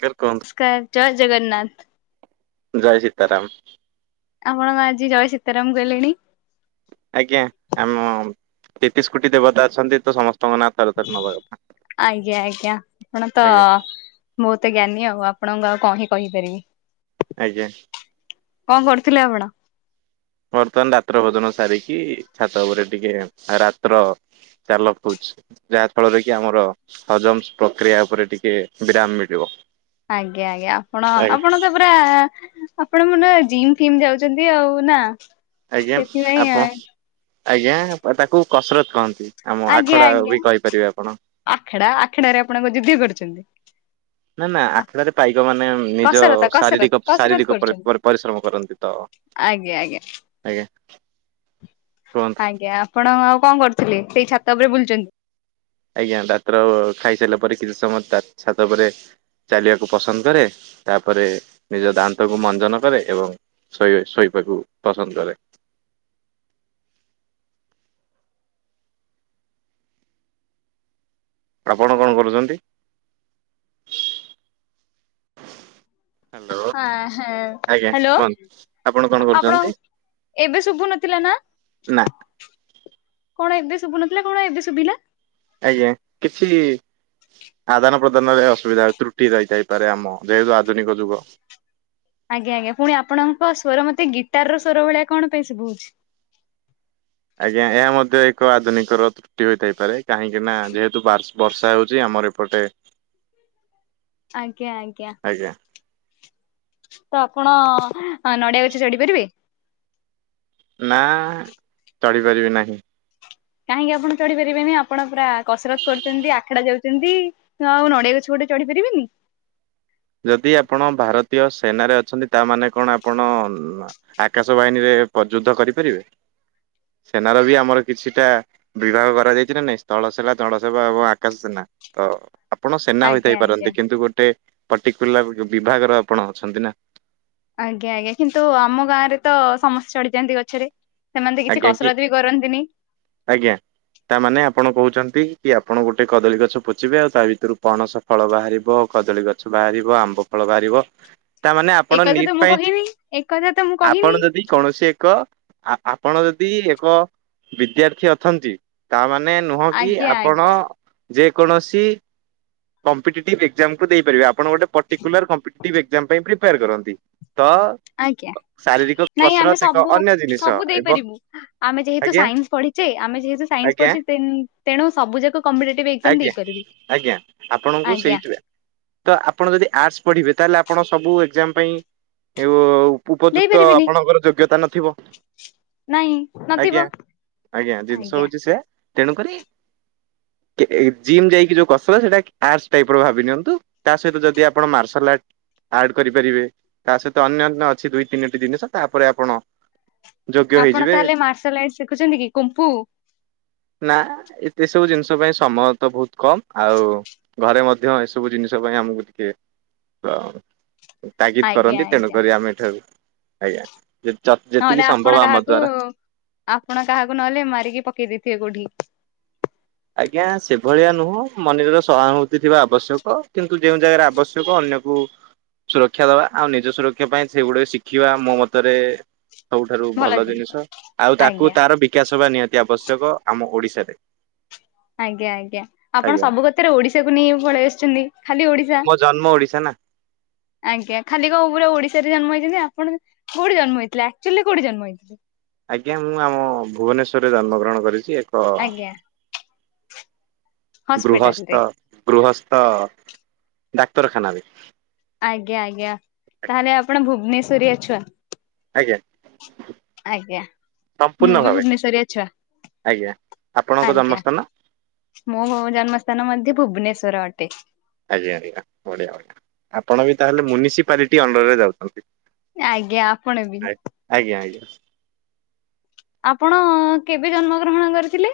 Sir କୁହନ୍ତୁ ସ୍କାର ଜୟ ଜଗନ୍ନାଥ। ଜୟ ସତାରାମ। ଆପଣ କଣ ଆଜି ଜୟ ସୀତାରାମ କହିଲେଣି? ଆଜ୍ଞା ଆମ ତେତିଶ କୋଟି ଦେବତା ଅଛନ୍ତି ତ ସମସ୍ତ ଆଜ୍ଞା ଆଜ୍ଞା ଆପଣ ତ ଆଜ୍ଞା ବହୁତ ଜ୍ଞାନୀ। ଆଉ ଆପଣଙ୍କୁ ଆଉ କଁହି କହି ପାରିବି। ଆଜ୍ଞା। କଣ କରୁଥିଲେ ଆପଣ? ବର୍ତ୍ତମାନ ରାତ୍ର ଭୋଜନ ସାରିକି ଛାତ ଉପରେ ଟିକେ ରାତ୍ର ଚାଲ ଖଉଛି ଯାହା ଫଳରେ କି ଆମର ହଜମ ପ୍ରକ୍ରିୟା ଉପରେ ଟିକେ ବିରାମ ମିଳିବ। ଆଜ୍ଞା ଆଜ୍ଞା ଆପଣ ଆଜ୍ଞା ଆପଣ ତ ପୁରା ଆପଣ ମାନେ ଜିମ୍ ଫିମ୍ ଯାଉଛନ୍ତି ଆଉ ନା ଆଜ୍ଞା ସେଥିପାଇଁ। ଆପଣ ଆଜ୍ଞା ତାକୁ କସରତ କହନ୍ତି ଆମ ଆଜ୍ଞା ଆଖଡା ଆଜ୍ଞା ବି କହିପାରିବେ ଆପଣ। ଆଖଡା ଆଖଡା ରେ ଆପଣଙ୍କ କଣ ଯୁଦ୍ଧ କରୁଛନ୍ତି? ନା ନା ଆଖଡ଼ାରେ ପାଇକ ମାନେ ନିଜ କସରତ କସରତ ଶାରୀରିକ କସରତ ଶାରୀରିକ କରୁଛନ୍ତି। ପ ପରିଶ୍ରମ କରନ୍ତି ତ। ଆଜ୍ଞା ଆଜ୍ଞା ଆଜ୍ଞା କୁହନ୍ତୁ। ଆଜ୍ଞା ଆପଣ ଆଉ କଣ କରୁଥିଲେ ସେଇ ଛାତ ଉପରେ ବୁଲୁଛନ୍ତି। ଆଜ୍ଞା ଡାତର ଖାଇସାରିଲା ପରେ କିଛି ସମୟ ଛାତ ପରେ ଚାଲିବାକୁ ପସନ୍ଦ କରେ। ତାପରେ ନିଜ ଦାନ୍ତକୁ ମଞ୍ଜନ କରେ ଏବଂ ଶୋଇବା ଶୋଇବାକୁ ପସନ୍ଦ କରେ। ଆପଣ କଣ କରୁଛନ୍ତି? ହ୍ୟାଲୋ ଆ ଆଜ୍ଞା ହ୍ୟାଲୋ କୁହନ୍ତୁ ଆପଣ କଣ କରୁଛନ୍ତି? ଏବେ ଶୁଭୁ ନଥିଲା ନା। ନା କଣ ଏବେ ଶୁଭୁନଥିଲା କଣ ଏବେ ଶୁଭିଲା। ଆଜ୍ଞା କିଛି ଆଦାନ ପ୍ରଦାନରେ ଅସୁବିଧା ତ୍ରୁଟି ରହିଥାଇପାରେ ଆମ ଯେହେତୁ ଆଧୁନିକ ଯୁଗ। ଆଜ୍ଞା ଆଜ୍ଞା ପୁଣି ଆପଣଙ୍କ ସ୍ୱର ମତେ ଗିଟାର ର ସ୍ୱର ଭଳିଆ କଣ ପାଇଁ ସଭୁଛି। ଆଜ୍ଞା ଏହା ମଧ୍ୟ ଏକ ଆଧୁନିକର ତ୍ରୁଟି ହୋଇଥାଇପାରେ କାହିଁକି ନା ଯେହେତୁ ବାସ ବର୍ଷା ହଉଛି ଆମ ଆମର ଏପଟେ ଆଜ୍ଞା ଆଜ୍ଞା। ତ ଆପଣ ନଡିଆ ଗଛ ଚଢି ପାରିବେ? ନା ଚଢ଼ି ପାରିବି ନାହିଁ। କାହିଁକି ଆପଣ ଚଢି ପାରିବେନି ଆପଣ ପୁରା କସରତ କରୁଛନ୍ତି ଆଖଡା ଯାଉଛନ୍ତି ତ ଆଉ ନଡିଆରେ ଗଛ ଗୋ ଛ ଚଢି ପାରିବେନି। ଯଦି ଆପଣ ଭାରତୀୟ ସେନାରେ ଅଛନ୍ତି ତା ମାନେ କଣ ଆପଣ ଆକାଶ ବାହିନୀରେ ପ୍ରଯୁଦ୍ଧ କରିପାରିବେ? ସେନାର ବି ଆମର କିଛିଟା ବିଭାଗ କରାଯାଇଛି ନା ନାଇଁ ସ୍ଥଳ ସେନା ଜଳ ସେବା ଏବଂ ଆକାଶ ସେନା। ତ ଆପଣ ସେନା ଆଜ୍ଞା ହୋଇଥାଇ ଆଜ୍ଞା। ପାରନ୍ତି କିନ୍ତୁ ଗୋଟେ ପର୍ଟିକୁଲାର ବିଭାଗର ଆପଣ ଅଛନ୍ତି ନା। ଆଜ୍ଞା ଆଜ୍ଞା କିନ୍ତୁ ଆମ ଗାଁ ରେ ତ ସମସ୍ତେ ଚଢ଼ି ଯାଆନ୍ତି ଗଛରେ। ସେମାନେ ତ କିଛି ଆଜ୍ଞା କି କସରତ ବି କରନ୍ତିନି ଆଜ୍ଞା ତାମାନେ ଆପଣ କହୁଛନ୍ତି କି ଆପଣ ଗୋଟେ କଦଳୀ ଗଛ ପୋତିବେ ଆଉ ତା ଭିତରୁ ପଣସ ଫଳ ବାହାରିବ କଦଳୀ ଗଛ ବାହାରିବ ଆମ୍ବ ଫଳ ବାହାରିବ। ତାମାନେ ଆପଣ ଏକଥା ନିଟ୍ ତ ମୁଁ ପାଇଁ ଚି କହିନି ଏକଥା ତ ମୁଁ ଆପଣ କହିନି। ଯଦି କୌଣସି ଏକ ଆପଣ ଯଦି ଏକ ବିଦ୍ୟାର୍ଥୀ ଅଛନ୍ତି, ତାମାନେ ମାନେ ନୁହଁ କି ଆଜ୍ଞା ଆପଣ ଆଜ୍ଞା ଯେ କୌଣସି କମ୍ପିଟେଟିଭ ଏକ୍ଜାମକୁ ଦେଇପାରିବେ। ଆପ ଆପଣ ଗୋଟେ ପର୍ଟିକୁଲାର କମ୍ପିଟେଟିଭ ଏକ୍ଜାମ ପାଇଁ ପ୍ରିପ୍ରେୟାର କରନ୍ତି ତ ଆଜ୍ଞା। ଶାରୀରିକ ନାଇଁ ଆମେ କସରତ ଏକ ସବୁ ଅନ୍ୟ ଜିନିଷ। ସବୁ ଏବଂ ଆମେ ଯେତୁ ଆଜ୍ଞା ସାଇନ୍ସ ପଢ଼ିଚେ ଆମେ ଯେହେତୁ ସାଇନ୍ସ ଆଜ୍ଞା ପଢିଚେ ତେଣୁ ସବୁ ଯାକ କମ୍ପିଟେଟିଭ ଏକ୍ଜାମ ଆଜ୍ଞା ଦେଇପାରିବି ଆଜ୍ଞା ଆପଣଙ୍କୁ ଆଜ୍ଞା ସେଇଥିପ ତ ଆପଣ ଯଦି ଆର୍ଟ ପ ପଢିବେ ତାହେଲେ ଆପଣ ସବୁ ଏକ୍ଜାମ ପାଇଁ। [unintelligible] ଉପଯୁକ୍ତ ଦେଇପାରିବିନି ଆପଣଙ୍କର ଯୋଗ୍ୟତା ନଥିବ। ନାଇଁ ଆଜ୍ଞା ନଥିବ ଆଜ୍ଞା ଜିନିଷ ହଉଛି ସେ ତେଣୁକରି ଜିମ୍ ଯାଇକି ଯୋଉ କସରତ ସେଇଟା ଆର୍ଟ ଟାଇପ ର ଭାବି ନିଅନ୍ତୁ। ତା ସହିତ ଯଦି ଆପଣ ମାର୍ଶାଲ ଆର୍ଟ ଆଡ କରିପାରିବେ ତା ସହିତ ଅନ୍ୟାନ୍ୟ ଅଛି ଦୁଇ ତିନୋଟି ଜିନିଷ ତାପରେ ଆପଣ ଯୋଗ୍ୟ ଆପଣ ହେଇଯିବେ ତାହେଲେ ମାର୍ଶଲ ଆର୍ଟ ଶିଖୁଛନ୍ତି କି କୁମ୍ପୁ। ନା ଏସବୁ ଜିନିଷ ପାଇଁ ସମୟ ତ ବହୁତ କମ୍ ଆଉ ଘରେ ମଧ୍ୟ ଏସବୁ ଜିନିଷ ପାଇଁ ଆମକୁ ଟିକେ ହ ତାଗିଦ ଆଜ୍ଞା କରନ୍ତି। ଆଜ୍ଞା ତେଣୁକରି ଆମେ ଏଠାରୁ ଆଜ୍ଞା। ଯେତିକି ନହେଲେ ସମ୍ଭବ ଆପଣ ଆମ କାହାକୁ ଦ୍ଵାରା ଆପଣ କାହାକୁ ନହେଲେ ମାରିକି ପକେଇ ଦେଇଥିବେ କୋଉଠି। ଆଜ୍ଞା ସେଭଳିଆ ନୁହଁ ମମଣିଷର ସହାନୁଭୂତି ଥିବା ଆବଶ୍ୟକ। କିନ୍ତୁ ଯଉଁ ଜାଗାରେ ଆବଶ୍ୟକ ସୁରକ୍ଷା ଦବା ଆଉ ନିଜ ସୁରକ୍ଷା ପାଇଁ ସେଇଗୁଡିକ ଶିଖିବା ମୋ ମତରେ ସବୁଠାରୁ ଭଲ ଜିନିଷ। ଆଉ ତାକୁ ଆଜ୍ଞା ତାର ବିକାଶ ହବା ନିହାତି ଆବଶ୍ୟକ। ଆମ ଓଡ଼ିଶାରେ ଆଜ୍ଞା ଆଜ୍ଞା ଆପଣ ସବୁ କଥାରେ ଓଡିଶାକୁ ନେଇ ପଳେଇ ଆସିଛନ୍ତି। ଖାଲି ଓ ଓଡ଼ିଶା, ମୋ ଜନ୍ମ ଓଡିଶା ନା ଆଜ୍ଞା ଖାଲି କଣ ପୁରା ଓଡିଶା ଜନ୍ମ ହେଇ ଆପଣ କୋଉଠି ଜନ୍ମ ହେଇଥିଲେ ଆକ୍ଚୁଆଲି କୋଉଠି ଜନ୍ମ ହେଇଥିଲେ? ଆଜ୍ଞା ମୁଁ ଆମ ଭୁବନେଶ୍ଵରରେ ଜନ୍ମଗ୍ରହଣ କରିଚି। ତ ଆଜ୍ଞା ହସ୍ପିଟାଲ ରେ ଗୃହସ୍ଥ ଗୃହସ୍ ତ ଡାକ୍ତରଖାନା ବି। ଆଜ୍ଞା ଆଜ୍ଞା ତାହେଲେ ଆପଣ ଭୁବନେଶ୍ଵରୀଆ ଛୁଆ। ଆଜ୍ଞା। ଆଜ୍ଞା ମୁଁ ସମ୍ପୂର୍ଣ୍ଣ ବି ଭାବେ ଭୁବନେଶ୍ଵରିଆ ଛୁଆ। ଆଜ୍ଞା। ଆପଣଙ୍କ ଆଜ୍ଞା ଜନ୍ମସ୍ଥାନ ମୋ ଜନ୍ମସ୍ଥାନ ମଧ୍ୟ ଭୁବନେଶ୍ଵର ଅଟେ। ଆଜ୍ଞା ଆଜ୍ଞା ବଢିଆ ବଢ଼ିଆ ଆପଣ ବି ତାହେଲେ ମ୍ୟୁନିସିପାଲିଟି ଅଣ୍ଡର ରେ ଯାଉଛନ୍ତି। ଆଜ୍ଞା ଆପଣ ବି। [inaudible] ଆପଣ କେବେ ଜନ୍ମ ଗ୍ରହଣ କରିଥିଲେ?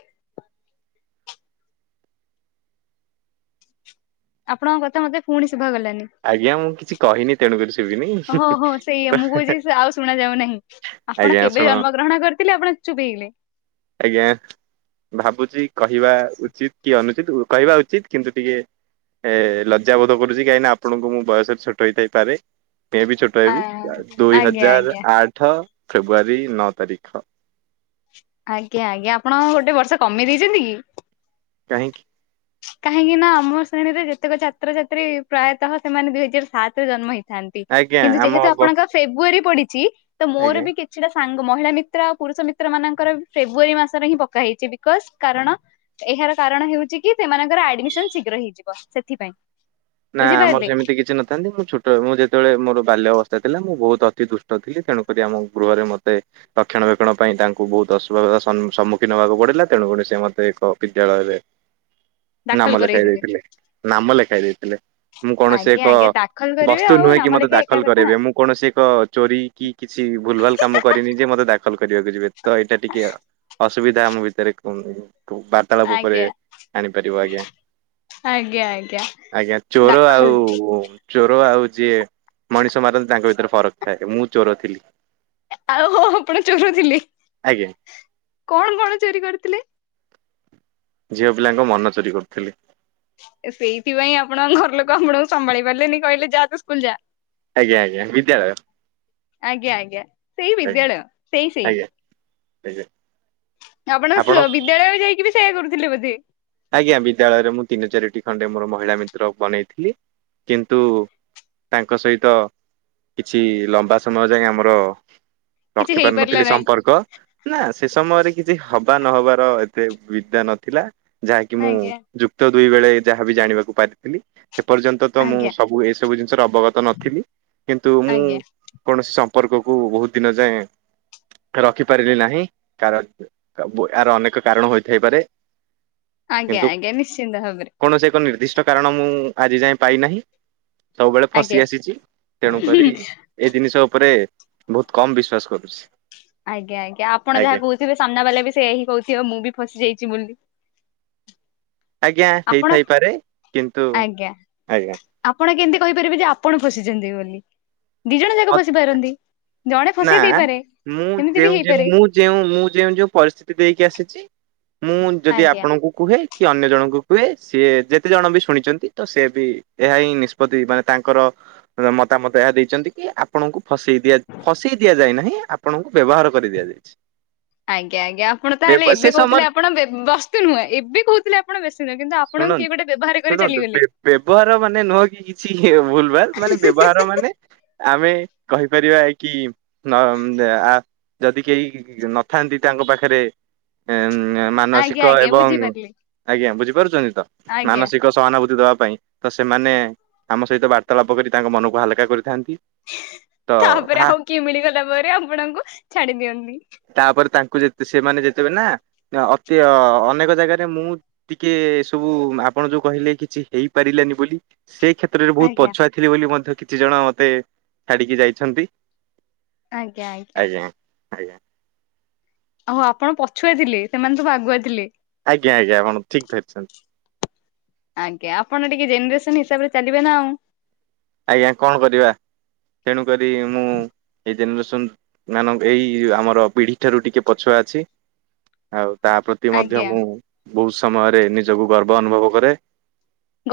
ଆପଣଙ୍କ କଥା ମତେ ପୁଣି ଶୁଭା ଗଲାନି। ଆଜ୍ଞା ମୁଁ କିଛି କହିନି ତେଣୁକରି ଶୁଭିନି ହୋ ହୋ ସେଇଆ ମୁଁ କହୁଛି ଆଉ ଶୁଣା ଯାଉ ନାହିଁ। ଆପଣ ଆଜ୍ଞା କେବେ ଶୁଣ ଜନ୍ମ ଗ୍ରହଣ କରିଥିଲେ ଆପଣ ଚୁପ ହେଇଗଲେ। ଆଜ୍ଞା ଭାବୁ କହିବା ଉଚିତ କି ଅନୁଚିତ କହିବା ଉଚିତ କିନ୍ତୁ ଟିକେ ଏ ଲଜ୍ଜାବୋଧ କରୁଛି କାହିଁକି ନା ଆପଣଙ୍କୁ ମୁଁ ବୟସରେ ଛୋଟ ହେଇଥାଇପାରେ। ମେ ବି ଛୋଟ ଆ ହେବି ଦୁଇ ଆଜ୍ଞା ହଜାର ଆଜ୍ଞା। ଆଠ ଫେବୃଆାରୀ ନଅ ତାରିଖ। ଆଜ୍ଞା ଆଜ୍ଞା ଆପଣ ଗୋଟେ ବର୍ଷା କମେଇ ଦେଇଛନ୍ତି କି? କାହିଁକି? କାହିଁକି ନା ଆମ ଶ୍ରେଣୀରେ ଯେତେକ ଛାତ୍ରଛାତ୍ରୀ ପ୍ରାୟତଃ ସେମାନେ ଦୁଇ ହଜାର ସାତ ରେ ଜନ୍ମ ହେଇ ଥାନ୍ତି ଆଜ୍ଞା କିନ୍ତୁ ଆମ ଯେହେତୁ ବ ଆପଣଙ୍କ ଫେବୃଆରୀ ପଡିଛି ତ ମୋର ଆଜ୍ଞା ବି କିଛିଟା ସାଙ୍ଗ ମହିଳା ମିତ୍ର ଆଉ ପୁରୁଷ ମିତ୍ର ମାନ ଙ୍କର ଫେବୃବାରୀ ମାସରେ ହିଁ ପକା ହେଇଛି ବିକଜ କାରଣ ଏହାର କାରଣ ହେଉଛି କି ସେମାନଙ୍କର ଆଡମି ସନ ଶୀଘ୍ର ହେଇଯିବ ସେଥିପାଇଁ। ନା ଆମର ବୁଝିପାରିଲେ ସେମିତି କିଛି ନଥାନ୍ତି ମୁଁ ଛୋଟ ମୁଁ ଯେତେବେଳେ ମୋର ବାଲ୍ୟ ଅବ ସ୍ଥା ଥିଲା ମୁଁ ବହୁତ ଅତି ଦୁଷ୍ଟ ଥିଲି ତେଣୁକରି ଆମ ଗୃହରେ ମୋତେ ରକ୍ଷଣ ବକ୍ଷଣ ପାଇଁ ତାଙ୍କୁ ବହୁତ ଅସୁବି ର ସନ ସମ୍ମୁଖୀନ ହବାକୁ ପଡିଲା ତେଣୁକଣରି ସେ ମତେ ଏକ ବିଦ୍ୟାଳୟରେ ଦାଖଲ ନାମ ଲେଖାଇ କରେଇଦେଲେ। ଦେଇଥିଲେ ନାମ ଲେଖାଇ ଦେଇଥିଲେ। ମୁଁ କୌଣସି ଆଜ୍ଞା ଏକ। ଆଜ୍ଞା ଦାଖଲ କରିବେ ବସ୍ତୁ ଆଉ ନୁହେଁ କି ନାମ ମତେ ଲେଖା ଏକା ଦାଖଲ କଥା ନା। କରାଇବେ ମୁଁ କୌଣସି ଏକ ଚୋରି କି କିଛି ଭୁଲ ଭାଲ କାମ କରିନି ଯେ ମତେ ଦା କଲ କରିବାକୁ ଯିବେ ତ ଏଇଟା ଟିକେ ଅସୁବିଧା ଆମ ଭିତରେ କୁ ଠୁ ବାର୍ତାଳାପ ଉପରେ ଆଜ୍ଞା ଆଣିପାରିବ ଆଜ୍ଞା ଆଜ୍ଞା ଆଜ୍ଞା ଆଜ୍ଞା ଚୋର ଦାଖଲ ଆଉ ଉଁ ଚୋ ଓ ଆଉ ଯିଏ ମଣିଷ ମାରନ୍ତି ତାଙ୍କ ଭିତରେ ଫରକ ଥାଏ ମୁଁ ଚୋର ଥିଲି। ଆଉ ହଁ ଆପଣ ଚୋର ଥିଲେ। ଆଜ୍ଞା କଣ କଣ ଚୋରି କରିଥିଲେ? ଝିଅ ପିଲାଙ୍କ ମନ ଚୋରି କରୁଥିଲି । ଏ ସେଇଥିପାଇଁ ଆପଣଙ୍କ ଘର ଲୋକ ଆପଣଙ୍କୁ ସମ୍ଭାଳି ପାରିଲେନି କହିଲେ ଯା ତୁ ସ୍କୁଲ ଯା। ଆଜ୍ଞା ଆଜ୍ଞା ବିଦ୍ୟାଳୟ । ଆଜ୍ଞା ଆଜ୍ଞା ସେଇ ବିଦ୍ୟାଳୟ ସେଇ ସେଇ । ହେଇଯାଉ। ଆପଣ ସ ବିଦ୍ୟାଳୟ ଯାଇକି ବି ସେଇୟା କରୁଥିଲେ ବୋଧେ? ଆଜ୍ଞା ବିଦ୍ୟାଳୟରେ ମୁଁ ତିନି ଚାରିଟି ଖଣ୍ଡେ ମୋର ମହିଳା ମିତ୍ର ବନେଇଥିଲି କିନ୍ତୁ। ତାଙ୍କ ସହିତ କିଛି ଲମ୍ବା ସମୟ ଯାଏଁ ଆମର କିଛି ରଖି ହେଇପାରିଲା ପାରିନଥିଲି ନାହିଁ ସମ୍ପର୍କ ନା ସେ ସମୟରେ କିଛି ହବା ନହବାର ଏତେ ବିଦ୍ୟା ନଥିଲା ଯାହାକି ମୁଁ ଆଜ୍ଞା ଯୁକ୍ତ ଦୁଇ ବେଳେ ଯାହାବି ଜାଣିବାକୁ ପାରିଥିଲି । ସେ ପର୍ଯ୍ୟନ୍ତ ତ ମୁଁ ଆଜ୍ଞା ସବୁ ଏସବୁ ଜିନିଷର ଅବଗତ ନଥିଲି କିନ୍ତୁ ମୁଁ ଆଜ୍ଞା କୌଣସି ସ ମ୍ପର୍କକୁ ବହୁତ ଦିନ ଯାଏଁ। ରଖିପାରିଲି ନାହିଁ କାର ଅ ବୁ ଏହାର ଅନେକ କାରଣ ହୋଇଥାଇପାରେ। ଆଜ୍ଞା କିନ୍ତୁ ଆଜ୍ଞା ନିଶ୍ଚିନ୍ତ ଭାବରେ କୌଣସି ଏକ ନିର୍ଦ୍ଦିଷ୍ଟ କାରଣ ମୁଁ ଆଜି ଯାଏଁ ପାଇନାହିଁ । ସବୁବେଳେ ଫସି ଆଜ୍ଞା ଆସିଛି ତେଣୁ କରି ଏଇ ଜିନିଷ ଉପରେ ବହୁତ କମ ବିଶ୍ଵାସ କରୁଛି । ଆଜ୍ଞା ଆଜ୍ଞା ଆପଣ ଯାହା କହୁଥିବେ ସାମ୍ନା ବାଲା ବି ସେୟା ହିଁ କହୁଥିବ ମୁଁ ବି ଫସି ଯାଇଛି ବୋଲି । ଆଜ୍ଞା ଆପଣ ହେଇଥାଇପାରେ କିନ୍ତୁ। ଆଜ୍ଞା ଆଜ୍ଞା ଆପଣ କେମତି କହିପାରିବେ ଯେ ଆପଣ ଫସିଛନ୍ତି ବୋଲି? ଦି ଜଣ ଯାକ ମତ୍ ଫସି ପାରନ୍ତି । ନା ମୁଁ ବି ଯେଉଁ ଯେଉଁ ହେଇପାରେ ମୁଁ ଯେଉଁ ମୁଁ ଯେଉଁ ଯେଉଁ ପରିସ୍ଥିତି ଦେଇକି ଆସିଛି। ମୁଁ ଯଦି ଆଜ୍ଞା ଆପଣଙ୍କୁ କୁହେ । କି ଅନ୍ୟ ଜଣଙ୍କୁ କୁହେ ସିଏ ଯେତେ ଜଣ ବି ଶୁଣିଛନ୍ତି ତ ସେ ବି ଏହା ହିଁ ନିଷ୍ପତ୍ତି ମାନେ ତାଙ୍କର ର ମତାମତ ଏହା ଦେଇଛନ୍ତି କି ଆପଣଙ୍କୁ ଫସେଇ ଦିଆ ଫସେଇ ଦିଆଯାଇ ନାହିଁ ଆପଣଙ୍କୁ ବ୍ୟବହାର କରି ଦିଆଯାଇଛି । ଆଜ୍ଞା ଆଜ୍ଞା ଆପଣ ତାହେଲେ ଏବେ କହୁଥିଲେ ଆପଣ ବେ ବସ୍ତି ନୁହେଁ ଏବେ କହୁଥିଲେ ଆପଣ ବେଶୀ ନୁହେଁ କିନ୍ତୁ ଆପ ଶୁଣନ ଶୁଣନ୍ତୁ ବ୍ୟ-ବ୍ୟବହାର ମାନେ ନୁହଁ କି କିଛି ହେ ଭୁଲ ଭାଲ ମାନେ ବ୍ୟବହାର ମାନେ। ଆମେ କହିପାରିବା କି ନମ ଦେ ଆ ଯଦି କେହି ନଥାନ୍ତି ତାଙ୍କ ପାଖରେ ଏମ୍ ଉଁ ନା ମାନସିକ ଆଜ୍ଞା ଆଜ୍ଞା ଏବଂ ବୁଝିପାରିଲି ଆଜ୍ଞା ବୁଝିପାରୁଛନ୍ତି ତ ଆଜ୍ଞା ମାନସିକ ସହାନୁଭୂତି ଦବା ପାଇଁ ତ ସେମାନେ ଆମ ସହିତ ବାର୍ତ୍ତାଳାପ କରି ତାଙ୍କ ମନକୁ ହାଲକା କରିଥାନ୍ତି। ତ ତାପରେ ତାହା ଆଉ କିଏ ମିଳିଗଲା ପରେ ଆପଣଙ୍କୁ ଛାଡି ଦିଅନ୍ତି। କୁ ଜେତେ ସେମାନେ ଯେତେବେ ନା ଅ ଅତି ଅ-ଅନେକ ଜାଗାରେ ମୁଁ ଟିକେ ସବୁ ଆ ପଣ ଯୋଉ କହିଲେ କିଛି ହେଇପାରିଲାନି ବୋଲି । ସେ କ୍ଷେତ୍ରରେ ବହୁତ ଆଜ୍ଞା ପଛୁଆ ଥିଲି ବୋଲି ମଧ୍ୟ କିଛି ଜଣ ମତେ ଛାଡିକି ଯାଇଛନ୍ତି । ଆଜ୍ଞା ଆଜ୍ଞା । ଆଜ୍ଞା । ଓହୋ ଆପଣ ପଛୁଆ ଥିଲି ସେମାନେ ସବୁ ଆଗୁଆ ଥିଲି? ଆଜ୍ଞା ଆଜ୍ଞା ଏପଣ ଠିକ ଧରଛନ୍ତି । ଆଜ୍ଞା ଆପଣ ଟିକେ ଜେନେରେସନ ହିସାବରେ ଚାଲିବେ ନା ଆଉ । ଆଜ୍ଞା କଣ କରିବା ତେଣୁ କରି ମୁଁ ଏଇ ଜେନେରେସନ ମାନଙ୍କ ଏଇ ଆମର ପିଢ଼ି ଠାରୁ ଟିକେ ପଛୁଆ ଅଛି ଆଉ ତା ପ୍ରତି ମଧ୍ୟ ଆଜ୍ଞା ମୁଁ ବହୁତ ସମୟରେ ନିଜକୁ ଗର୍ବ ଅନୁଭବ କରେ ।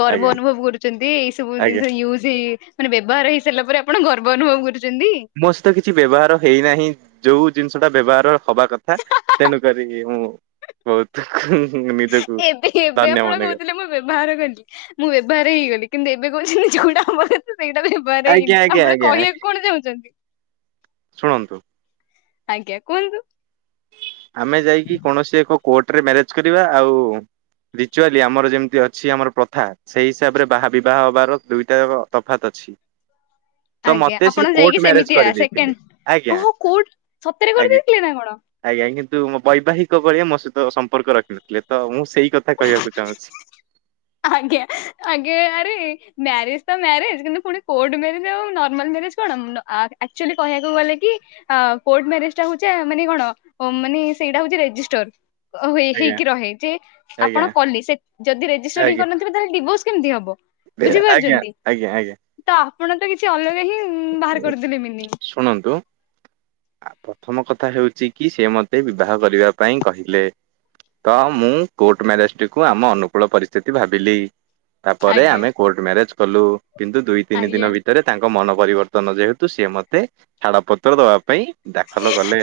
ଗର୍ବ ଅନୁଭବ କରୁଛନ୍ତି ଏଇ ସବୁ ଆଜ୍ଞା। ଜିନିଷ ୟୁଜ ହେଇ ମାନେ ବ୍ୟବହାର ହେଇସାରିଲା ପରେ ଆପଣ ଗର୍ବ ଅନୁଭବ କରୁଛନ୍ତି ସମସ୍ତ କିଛି ବ୍ୟବହାର ହେଇନାହିଁ ଯୋଉ ଜିନିଷ ଟା ବ୍ୟବହାର ହବା କଥା ତେଣୁ କରିରି ହଁ ବହୁତ ନିଜକୁ ଏବେ ଏବେ ଧନ୍ୟ ଆପଣ ମନେକରେ କହୁଥିଲେ ମୁଁ ବ୍ୟବହାର କଲି ମୁଁ ବ୍ୟବହାର ହେଇଗଲି କିନ୍ତୁ ଏବେ କ ଯୋଉଟା ଆମର ତ ସେଇଟା ବବାର ଆଜ୍ଞା ହେଇନି ଆଜ୍ଞା ଆପଣ ଆଜ୍ଞା କହିବାକୁ କଣ ଯାଉଛନ୍ତି ଶୁଣନ୍ତୁ ଆଜ୍ଞା କୁହନ୍ତୁ ଆମେ ଯାଇକି କୌଣସି ଏକ କୋର୍ଟରେ ମ୍ୟାରେଜ କରିବା ଆଉ ରିଚୁଆଲି ଆମର ଯେମିତି ଅଛି ଆମର ପ୍ରଥା ସେଇ ହିସାବରେ ବାହା ବିବାହ ହବାର ଦୁଇଟା ତଫାତ୍ ଅଛି ପ ତ ଆଜ୍ଞା ମତେ ସେ ଆପଣ କୋର୍ଟ ଯାଇକି ମ୍ୟାରେଜ ସେମିତିଆ କରିଦେଇଥିଲେ ସେକେଣ୍ଡ ଆଜ୍ଞା ଓହୋ କୋଉ ସତରେ ଆଞା କରିଦେଇଥିଲେ ନା କଣ? ଆଞ କିନ୍ତୁ ମୋ ବୈବାହିକ କଳିଆ ମୋ ସହିତ ସମ୍ପର୍କ ରଖିିନଥିଲେ ତ ମୁ ସେଇ କଥା କହିବାକୁ ଚାହୁଁଛି ଆଜ୍ଞା ଆଜ୍ଞା ଆରେ ମ୍ୟାରେଜ ତ ମ୍ୟାରେଜ କିନ୍ତୁ ପୁଣି କୋଟ ମ୍ୟଜ ଆଉ ନର୍ମାଲ କ ଗଲୋ ହ କ ସେଇଟା ହଉଛି ରେଜିଷ୍ଟୋର ଆଜ୍ଞା ହେଇକି ରହେ ଯେ ଆଜ୍ଞା ଆପଣ କଲେ ଯଦି ରେଜିଷ୍ଟର ଆଜ୍ଞା। ହି କରିନଥିବେ ତାହେଲେ ଡିଭୋର୍ସ କେମିତି ହବ ଏ, ବୁଝିପାରୁ ଆଜ୍ଞା ଯଛନ୍ତି ଆଜ୍ଞା ଆଜ୍ଞା ତା ଆପଣ ତ କିଛି ଅଲଗା ହିଁ ବାହାର କରିଦେଲେ ମିନି ଶୁଣନ୍ତୁ ଆ, ପ୍ରଥମ କଥା ହେଉଛି କି ସେ ମୋତେ ବିବାହ କରିବା ପାଇଁ କହିଲେ ତ ମୁଁ କୋର୍ଟ ମଜିଷ୍ଟ୍ରି କୁ ଆମ ଅନୁକୂଳ ପରିସ୍ଥିତି ଭାବିଲି ତାପରେ ଆଜ୍ଞା ଆମେ କୋର୍ଟ ମ୍ୟାରେଜ କଲୁ କିନ୍ତୁ ଦୁଇ ତିନି ଦିନ ଆଜ୍ଞା ଭିତରେ ତାଙ୍କ ମନ ପରିବର୍ତ୍ତନ ଯେହେତୁ ସି ମତେ ଛାଡ଼ ପତ୍ର ଦବା ପାଇଁ ଦାଖଲ ଗଲେ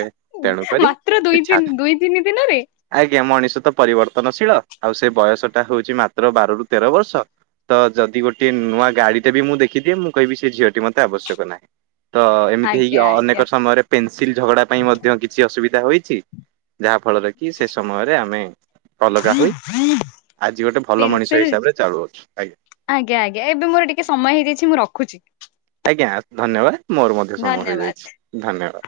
ତେଣୁକରି ମାତ୍ର ସେ ଦୁଇ ଛା ତିନି ଦୁଇ ତିନି ଦିନରେ ଆଜ୍ଞା ମଣିଷ ତ ପରିବର୍ତ୍ତନଶୀଳ ଆଉ ସେ ବୟସ ଟା ହଉଛି ମାତ୍ର ବାର ର ତେର ବର୍ଷ ତ ଯଦି ଗୋଟେ ନୂଆ ଗାଡିଟା ବି ମୁଁ ଦେଖିଦିଏ ମୁଁ କହିବି ସେ ଝିଅଟି ମତେ ଆବଶ୍ୟକ ନାହିଁ ତ ଏମିତି ହେଇକି ଆଜ୍ଞା ଆଜ୍ଞା ଅନେକ ସମୟରେ ପେନସିଲ ଝଗଡା ପାଇଁ ମଧ୍ୟ କିଛି ଅସୁବିଧା ହୋଇଛି ଯାହା ଫଳରେ କିି ସେ ସମୟରେ ଆମେ ହ ଅଲଗା ହୋଇ ହ ଆଜି ଗୋଟେ ଭଲ ମଣିଷ ହିସାବରେ ଚାଳୁଅଛି ଆଜ୍ଞା ଆଜ୍ଞା ଆଜ୍ଞା ଏବେ ମୋର ଟିକେ ସମୟ ହେଇଯାଇଛି ମୁଁ ରଖୁଛି ଆଜ୍ଞା ଧନ୍ୟବାଦ ମୋର ମଧ୍ୟ ସମୟ ଧନ୍ୟବାଦ ହେଇଯାଇଛି ଧନ୍ୟବାଦ